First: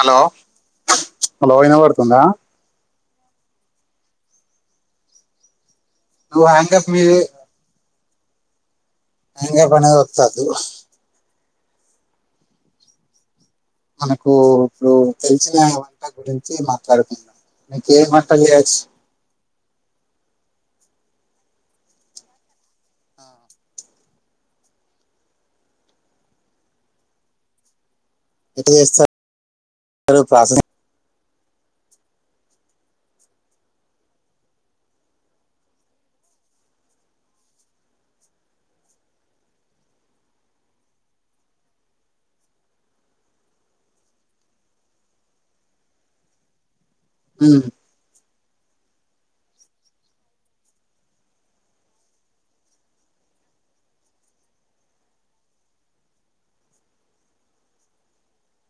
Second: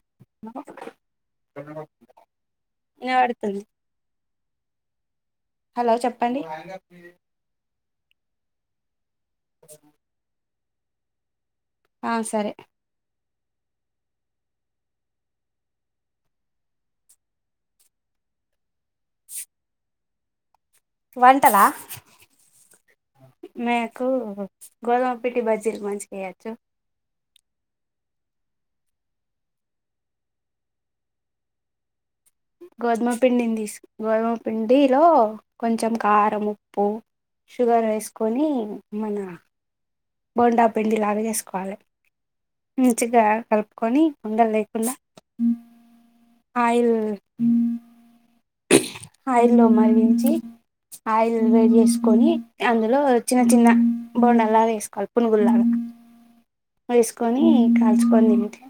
Hello హలోయిన పడుతుందా న అడుతుంది హలో చెప్పండి నువ్వు హ్యాంగప్ మీద హం పనే తాదు ఆ సరే మనకు ఇప్పుడు తెలిసిన వంట గురించి మాట్లాడుకుందాం మీక ఏం వంట చేయొచ్చు వంటలా మీకు గోధుమ పట్టి బజ్జీర్ మంచిగా వేయొచ్చు ప్రచీన గోధుమ పిండిని తీసు గోధుమ పిండిలో కొంచెం కారం ఉప్పు షుగర్ వేసుకొని మన బోండా పిండి లాగా చేసుకోవాలి మంచిగా కలుపుకొని వుడలు లేకుండా ఆయిల్ ఉమ్, ఆయిల్లో మరిగించి ఆయిల్ రెడీ చేసుకొని అందులో చిన్న చిన్న బండల్లాగా వేసుకోవాలి పునుగుల్లాగా వేసుకొని కాల్చుకొని ఏంటి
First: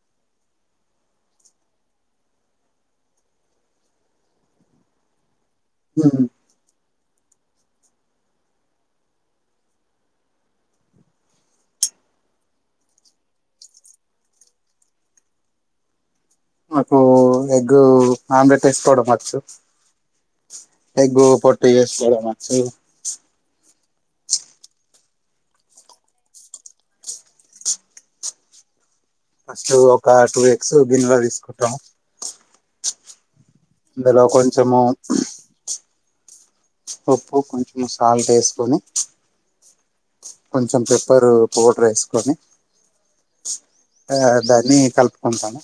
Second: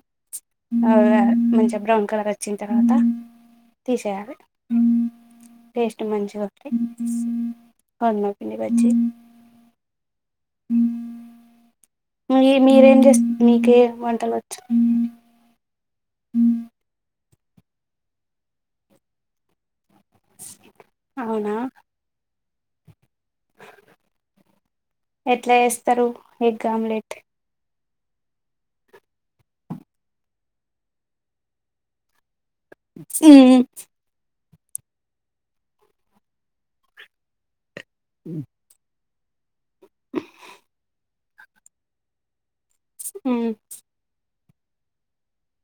మంచిగా బ్రౌన్ కలర్ వచ్చిన తర్వాత తీసేయాలి టేస్ట్ ఉమ్. మంచిగా ఒకస్తటి కన్నాకిని బచ్చి మీ మీరేం చేస్త మీకే వంటలుచ్చు ఉ నాకు ఎగ్ ఆమ్లెట్ వేసుకోవడం వచ్చు ఎకు అవునా పట్టస్త స ఎట్ల ఎస్తస్తరు ఎ గమలేెట్ ఫస్ట్ ఒక టూ ఎక్స్ గిన్నెలో తీసుకుంటాం ఉమ్ ఇలో కొ కొంచెము ఉప్పు కొంచెం మసాల వేసుకొని పంచమ ప పపరు పౌడర్ వేసుకొని ఉమ్ ఆ దాన్ని కలుపుకుంటాను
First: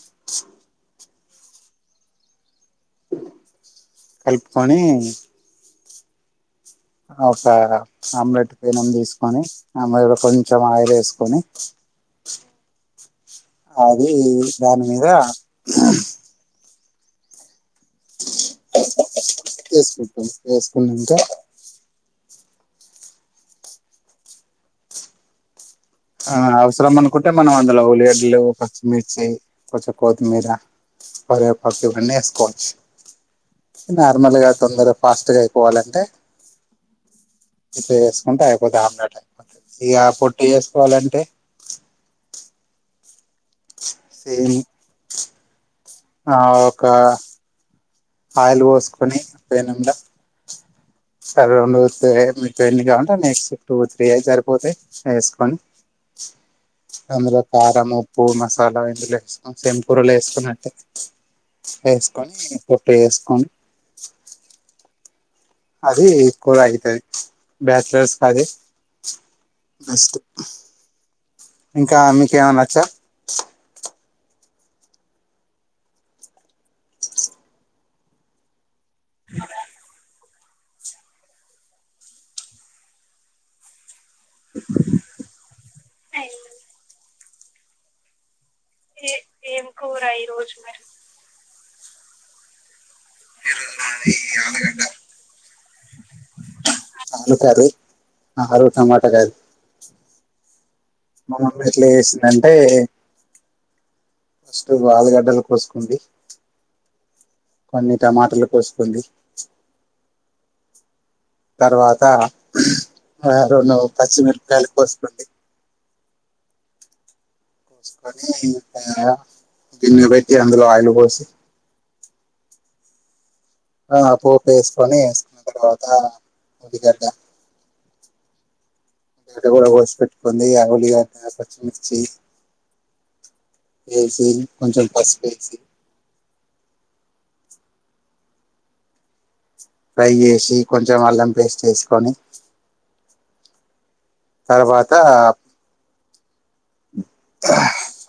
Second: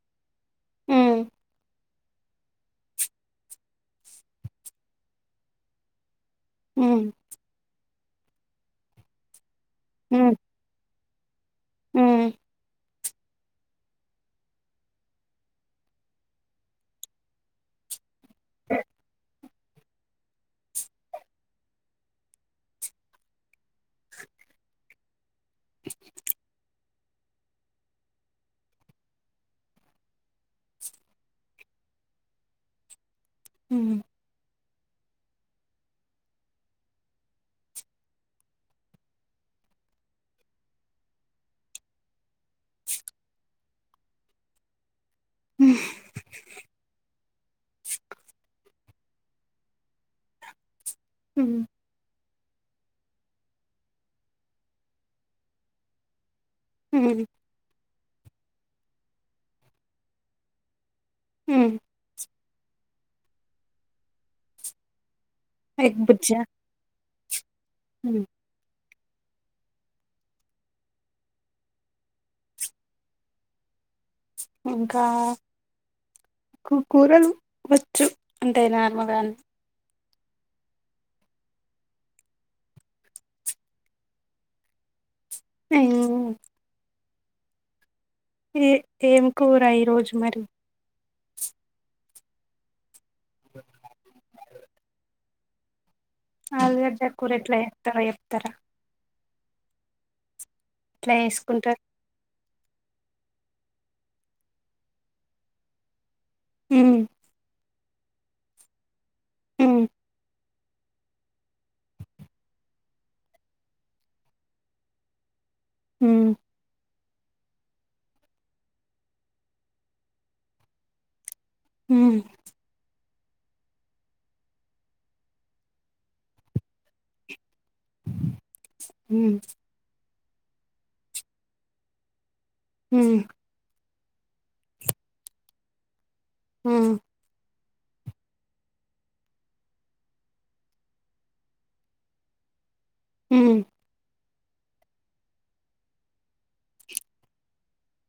అ కల్పు కోని హ్మ్ అవు సా ఆమ్లెట్ పినం తీసుకొని ఆ మరి కొంచం ఆయిల్ వేస్ కొని ఉమ్ అది దాని మీద స వేసుకుంటాం వేసుకునంక ఆ అవసరం అనుకుంటే మనం అందులో ఉల్లిగడ్లు పచ్చిమిర్చి కొంచెం కొత్తిమీర కరివేపాకు ఇవన్నీ వేసుకోవచ్చు హ్మ్ నార్మల్గా తొందర ఫాస్ట్గా అయిపోవాలంటే ఇట్ల చేసుకుంటే అయిపోతది ఆమ్లెట్ అయిపోతది ఇగ పొట్టి పోవాలంటే సేమ్ అ ఆ ఒక ఆయిల్ పోసుకొని పెనం మీద హ్మ్ సర్రౌండ్గ వత్తే ఏమి ఎన్ని క కావాలంటే అన్ని ఎస్ టూ త్రీ సరిపోతయ్ వేసుకొని హ్మ్ అందులో కారము ఉప్పు మసాలా ఇందులో వేసుకొని సేమ్ కూరలో వేసుకున్నట్టే హ్మ్ వేసుకొని ఉప్పేసుకుని ఎగ్ అది బుజ్జా ఎక్కువగా అయితది బ్యాచిలర్స్ ఉమ్ కది బెస్ట్ ఇంకా మీకేమన్నానోచ్చా ఇంకా కు-కూరలు వచ్చు అంటేే నా మగాన్ అ ఉమ్ ఏ ఏం కూర ఈ రోజు మరి ఈరోజు మాది ఆలుగడ్డ ఆలుగడ్డ కూర ఎట్ల కర్రీ చెత్తారో చెప్తరా ఆలు టమాటా కర్రీ మా మమ్మి చేసుకుంటారు ఎట్ల చేసిందంటే ఫస్టు ఆలుగడ్డలు కోసుకుంది హ్మ్ టమాటర్లు కోసుకోండి హ్మ్ తర్వాత ర ను పచ్చిమిరపయలు కోసుకోండి హ్మ్ కోస్కొని [unintelligible] గిన్న పెట్టి అందులో ఆయిలు పోసి హమ్ ఆ పోప్ ఏస్కొని ఎస్కున తర్వాత ఉల్లిగడ్డ హ్మ్ ఎర్రగడ్డ కోస్ పేట్ కొంది ఈగ ఉల్లిగడ్డ పచ్చిమిిర్చి హ్మ్ ఎసి కొంచెం పసుపు ఏసి హ్మ్ ఫ్రై చేసి కొంచెం అల్లం పేస్ట్ ఎసుకొని హ్మ్ తర్వాత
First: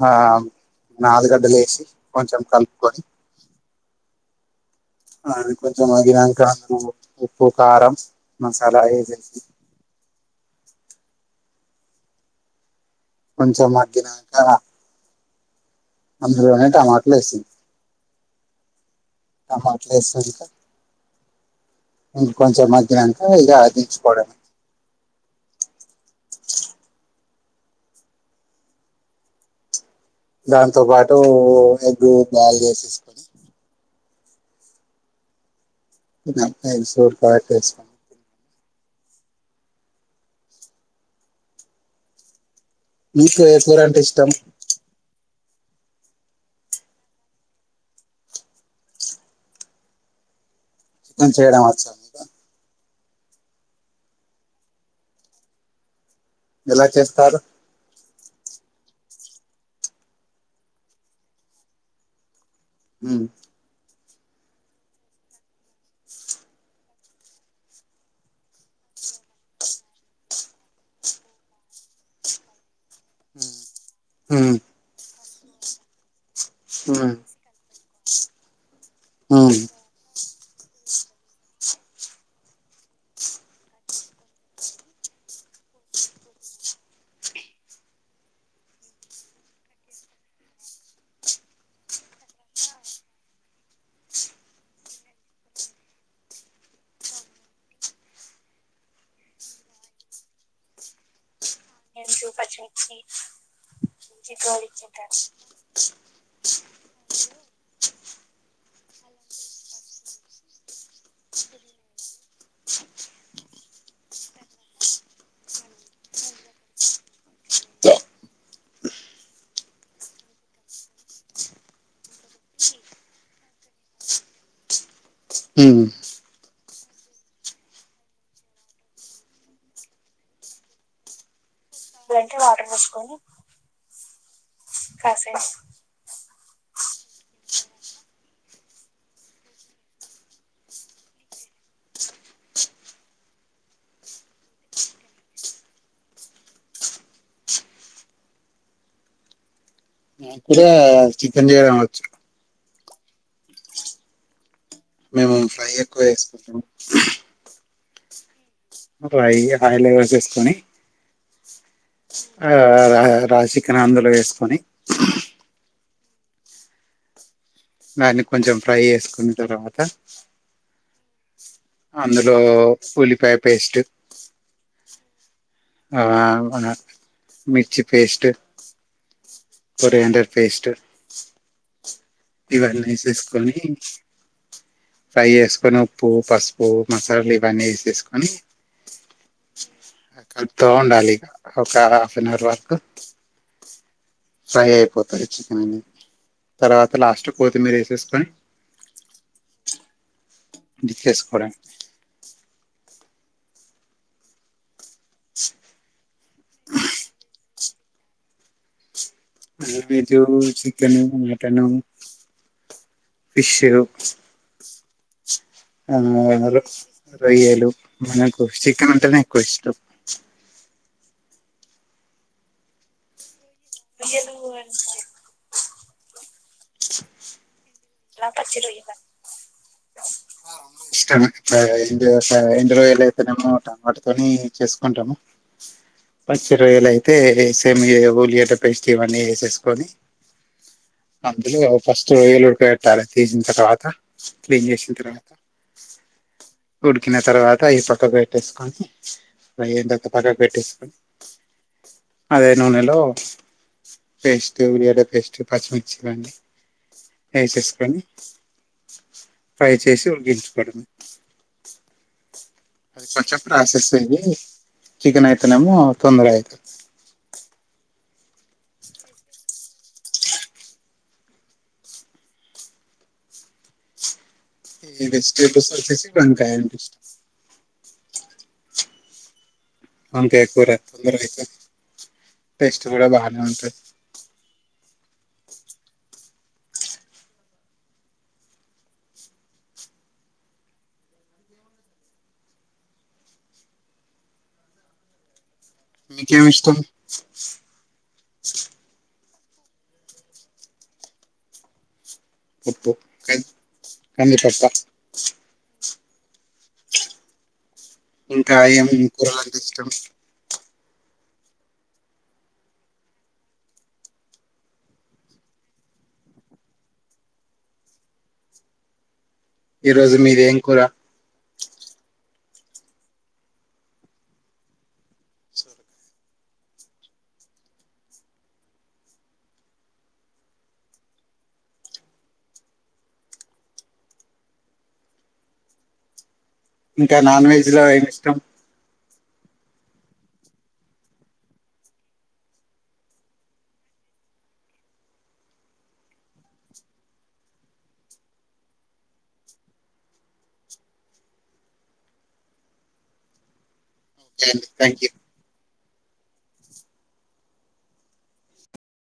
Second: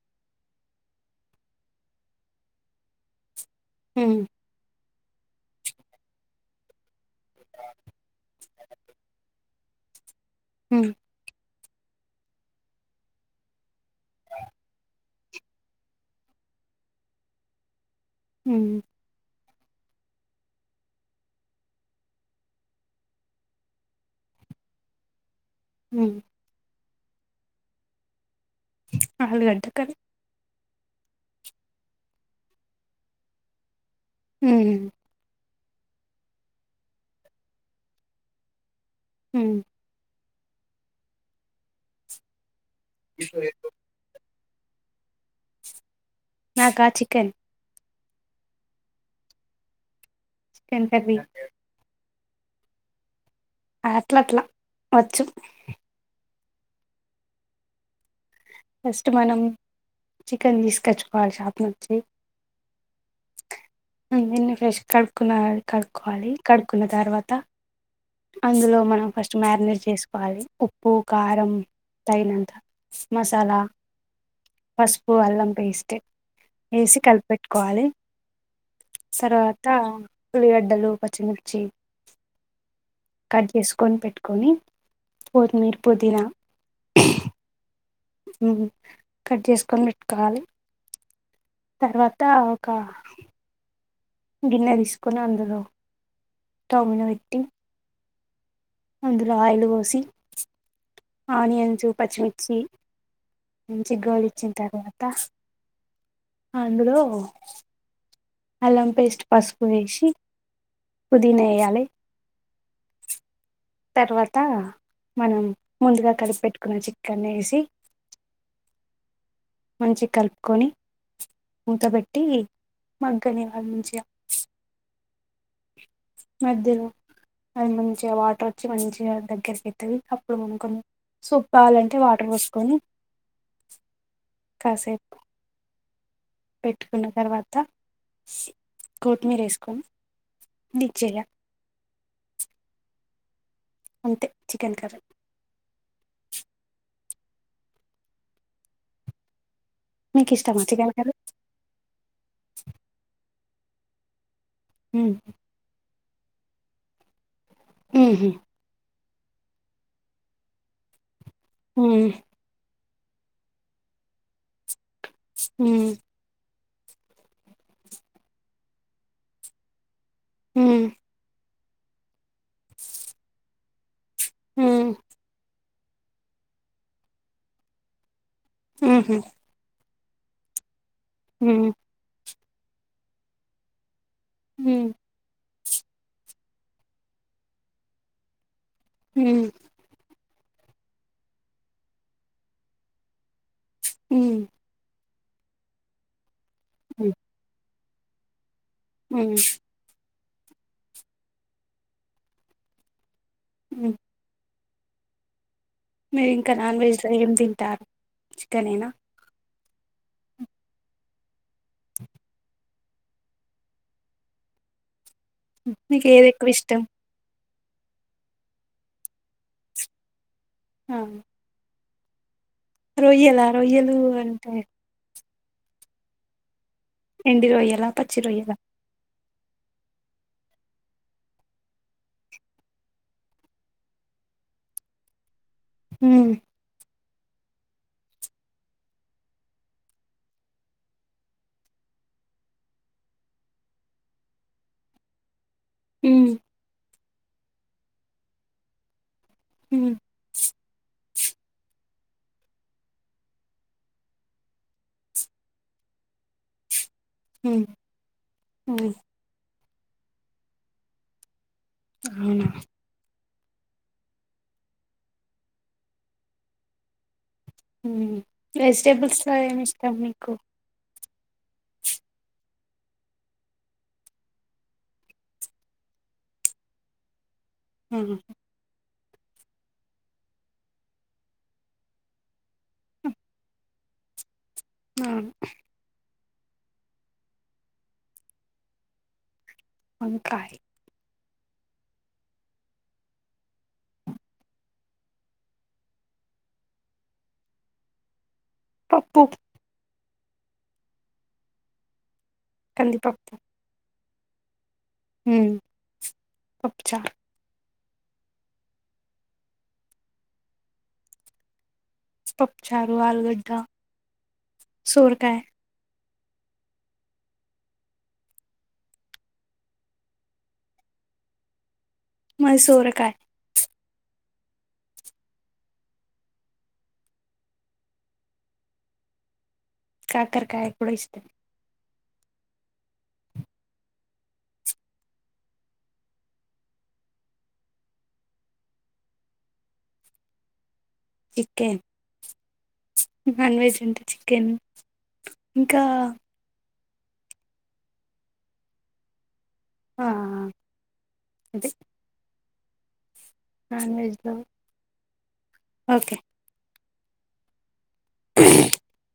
ఆ అల్లుగడ్డలు వేసి కొంచెం కలుపుకొని హ్మ్ అ కొంచం మాగినంకా [unintelligible] ఉప్పు కారం మసాలా ఏసేసి హ్మ్ కొంచెం మా గినక అందులోనే టమాటాలు వేసి హ్మ్ ఆహా [unintelligible] ఇంకా కొంచెం మగ్గినంక ఇగ దించుకోవడమే హ్మ్ ఆలుగడ్డ కర్రీ దాంతో పాటు ఎగ్గు బాయిల్ చేసేస్కొని హ్మ్ [unintelligible] తిన్ హమ్ మీకు ఏ కూర అంటే ఇష్టం నాకా చికెన్ చికెన్ చేయడం వచ్చా మీ అట్ల అట్లా వచ్చు ఎలా చేస్తారు ఫస్ట్ మనం చికెన్ తీసుకొచ్చుకోవాలి షాప్ నుంచి హ్మ్ దీన్ని ఫ్రెష్ కడుక్కున్నా కడుక్కోవాలి కడుక్కున్న తర్వాత అందులో మనం ఫస్ట్ మ్యారినేట్ చేసుకోవాలి ఉప్పు కారం తగినంత మసాలా ఉమ్ పసుపు అల్లం పేస్ట్ వేసి ఉమ్ కలిపెట్టుకోవాలి ఉమ్ తర్వాత ఉలిగడ్డలు పచ్చిమిర్చి కట్ చేసుకొని పెట్టుకొని కొత్మీర పుదీనా కట్ చేసుకొని పెట్టుకోవాలి తర్వాత ఒక గిన్నె తీసుకొని అందులో స్టవ్ మీద పెట్టి అందులో ఆయిల్ పోసి ఆనియన్స్ పచ్చిమిర్చి మంచి గోళు ఇచ్చిన తర్వాత అందులో అల్లం పేస్ట్ పసుపు వేసి పుదీనా వేయాలి తర్వాత మనం ముందుగా కలిపిపెట్టుకున్న చికెన్ వేసి మంచి కలుపుకొని మూతబెట్టి మగ్గనే వాళ్ళ నుంచి హ మధ్యలో అది మంచిగా వాటర్ వచ్చి మంచిగా దగ్గరకి ఎతుంది అప్పుడు మనుకొని సూ కావాలంటే వాటర్ వస్తు ఏస్కొని కాసేపు పెట్టుకున్న తర్వాత కోత్తిమీర వేసుకొని ది చేయ అంతే చికెన్ కర్రీ మీకు ఇష్టమా నాక్కూడా చికెన్ కర్రీ చికెన్ చేయడం వచ్చు ఊహూ మేము ఫ్రై ఎక్కువ ఏసుకుంటాం ఊహూ [inaudible] హై లెవెల్స్ ఏసుకోని ఊ ఆ రా రాసికెన్ అందులో వేసుకొని ఊ దాన్ని కొంచెం ఫ్రై చేసుకున్న తర్వాత ఊ అందులో ఉల్లిపాయ పేస్ట్ ఊ ఆ మన మిర్చి పేస్ట్ ఊహూ కొరియండర్ ఫేస్ట్ ఊ ఇవన్నీ ఏసేసుకొని ఉమ్ ఫ్రై ఏస్ కొని ఉప్పు పసుపు మసాలాలు ఇవన్నీ వసేసుకొని ఉమ్ కడుత ఉండాలిక ఒక హాఫ్ అన్ అవర్ వరకు ఉమ్ సహేపు పరిచ కాని తర్వాత లాస్ట్ కోతి మీరే తెసుకొని ఉ వికస్ కొర ఉ మీరు ఇంకా నాన్ వెజ్లో ఏం తింటారు. చికన్ నేనా non veg chicken, mutton, fish. మీకు ఏది ఎక్కువ అరు ఇష్టం రోయ్యలు. మనకు చికెన్ అంటేనే ఎక్కువ ఇష్టం. హ రొయ్యలా. రొయ్యలు అంటే ఎండి రొయ్యల ఎలా రొయ్యల పచ్చి రొయ్యలా ఇష్టము ఎండు రొయ్యలు అయితేనేమో టమాటతోని చేసుకుంటాము. ఉమ్ పచ్చి రొయ్యలు అయి అయితే సేమ్ ఇగ ఉల్లిగడ్డ పేస్ట్ ఇవన్నీ వేసేసుకొని అందులో ఫస్ట్ రొయ్యలు ఉడక. పెట్టాలే. తీసిన తర్వాత క్లీన్ చేసిన తర్వాత. ఉమ్ ఉడికిన తర్వాత అవి పక్క పెట్టేసుకొని, అ ఉమ్ ఏంత ఒక పక్క పెట్టటిసు అదే నూనెలో పేస్ట్ ఉల్లిగడ్డ పేస్ట్ పచ్చిమిర్చి గాని, ఉమ్ ఎసేస్కొని ఉమ్ ఫ్రై చేసి ఉడిగించుకోవడం. అవునా కొంచం ప్రాసెస్ ఇది చికెన్ ఐతనేమ్మో తొందరగ అయితది. ఉం వెజిటేబుల్స్ లో ఏమి ఇష్ టం మీకు ఈ వెజిటెబల్స్ వచేసి వంకాయంటే ఇష్టం. ఆ అంతే కూర తొందరగ అయితది టేస్ట్ కూడా బానే ఉంటది. అవును వంకాయ్ మీకేమిష్టం. పప్పు పప్పు క కంది పప్పా ఊమ్ పప్పు చారు. ఇంకా ఏం కూరలంటే ఇష్టం. పప్పు చారు ఆలుగడ్డ సోరకాయ ఈ రోజు మీది ఏం కూర మది సోరకాయ కాకరకాయ కూడా ఇష్టమే ఇంకా నాన్ వెజ్ లో ఏమి ఇష్టం చికెన్ నాన్ వెజ్ అంటే చికెన్ ఇంకా ఆ అదె నాన్ వెజ్లో ఓకే అండి థ్యాంక్ యూ ఓకే [unintelligible]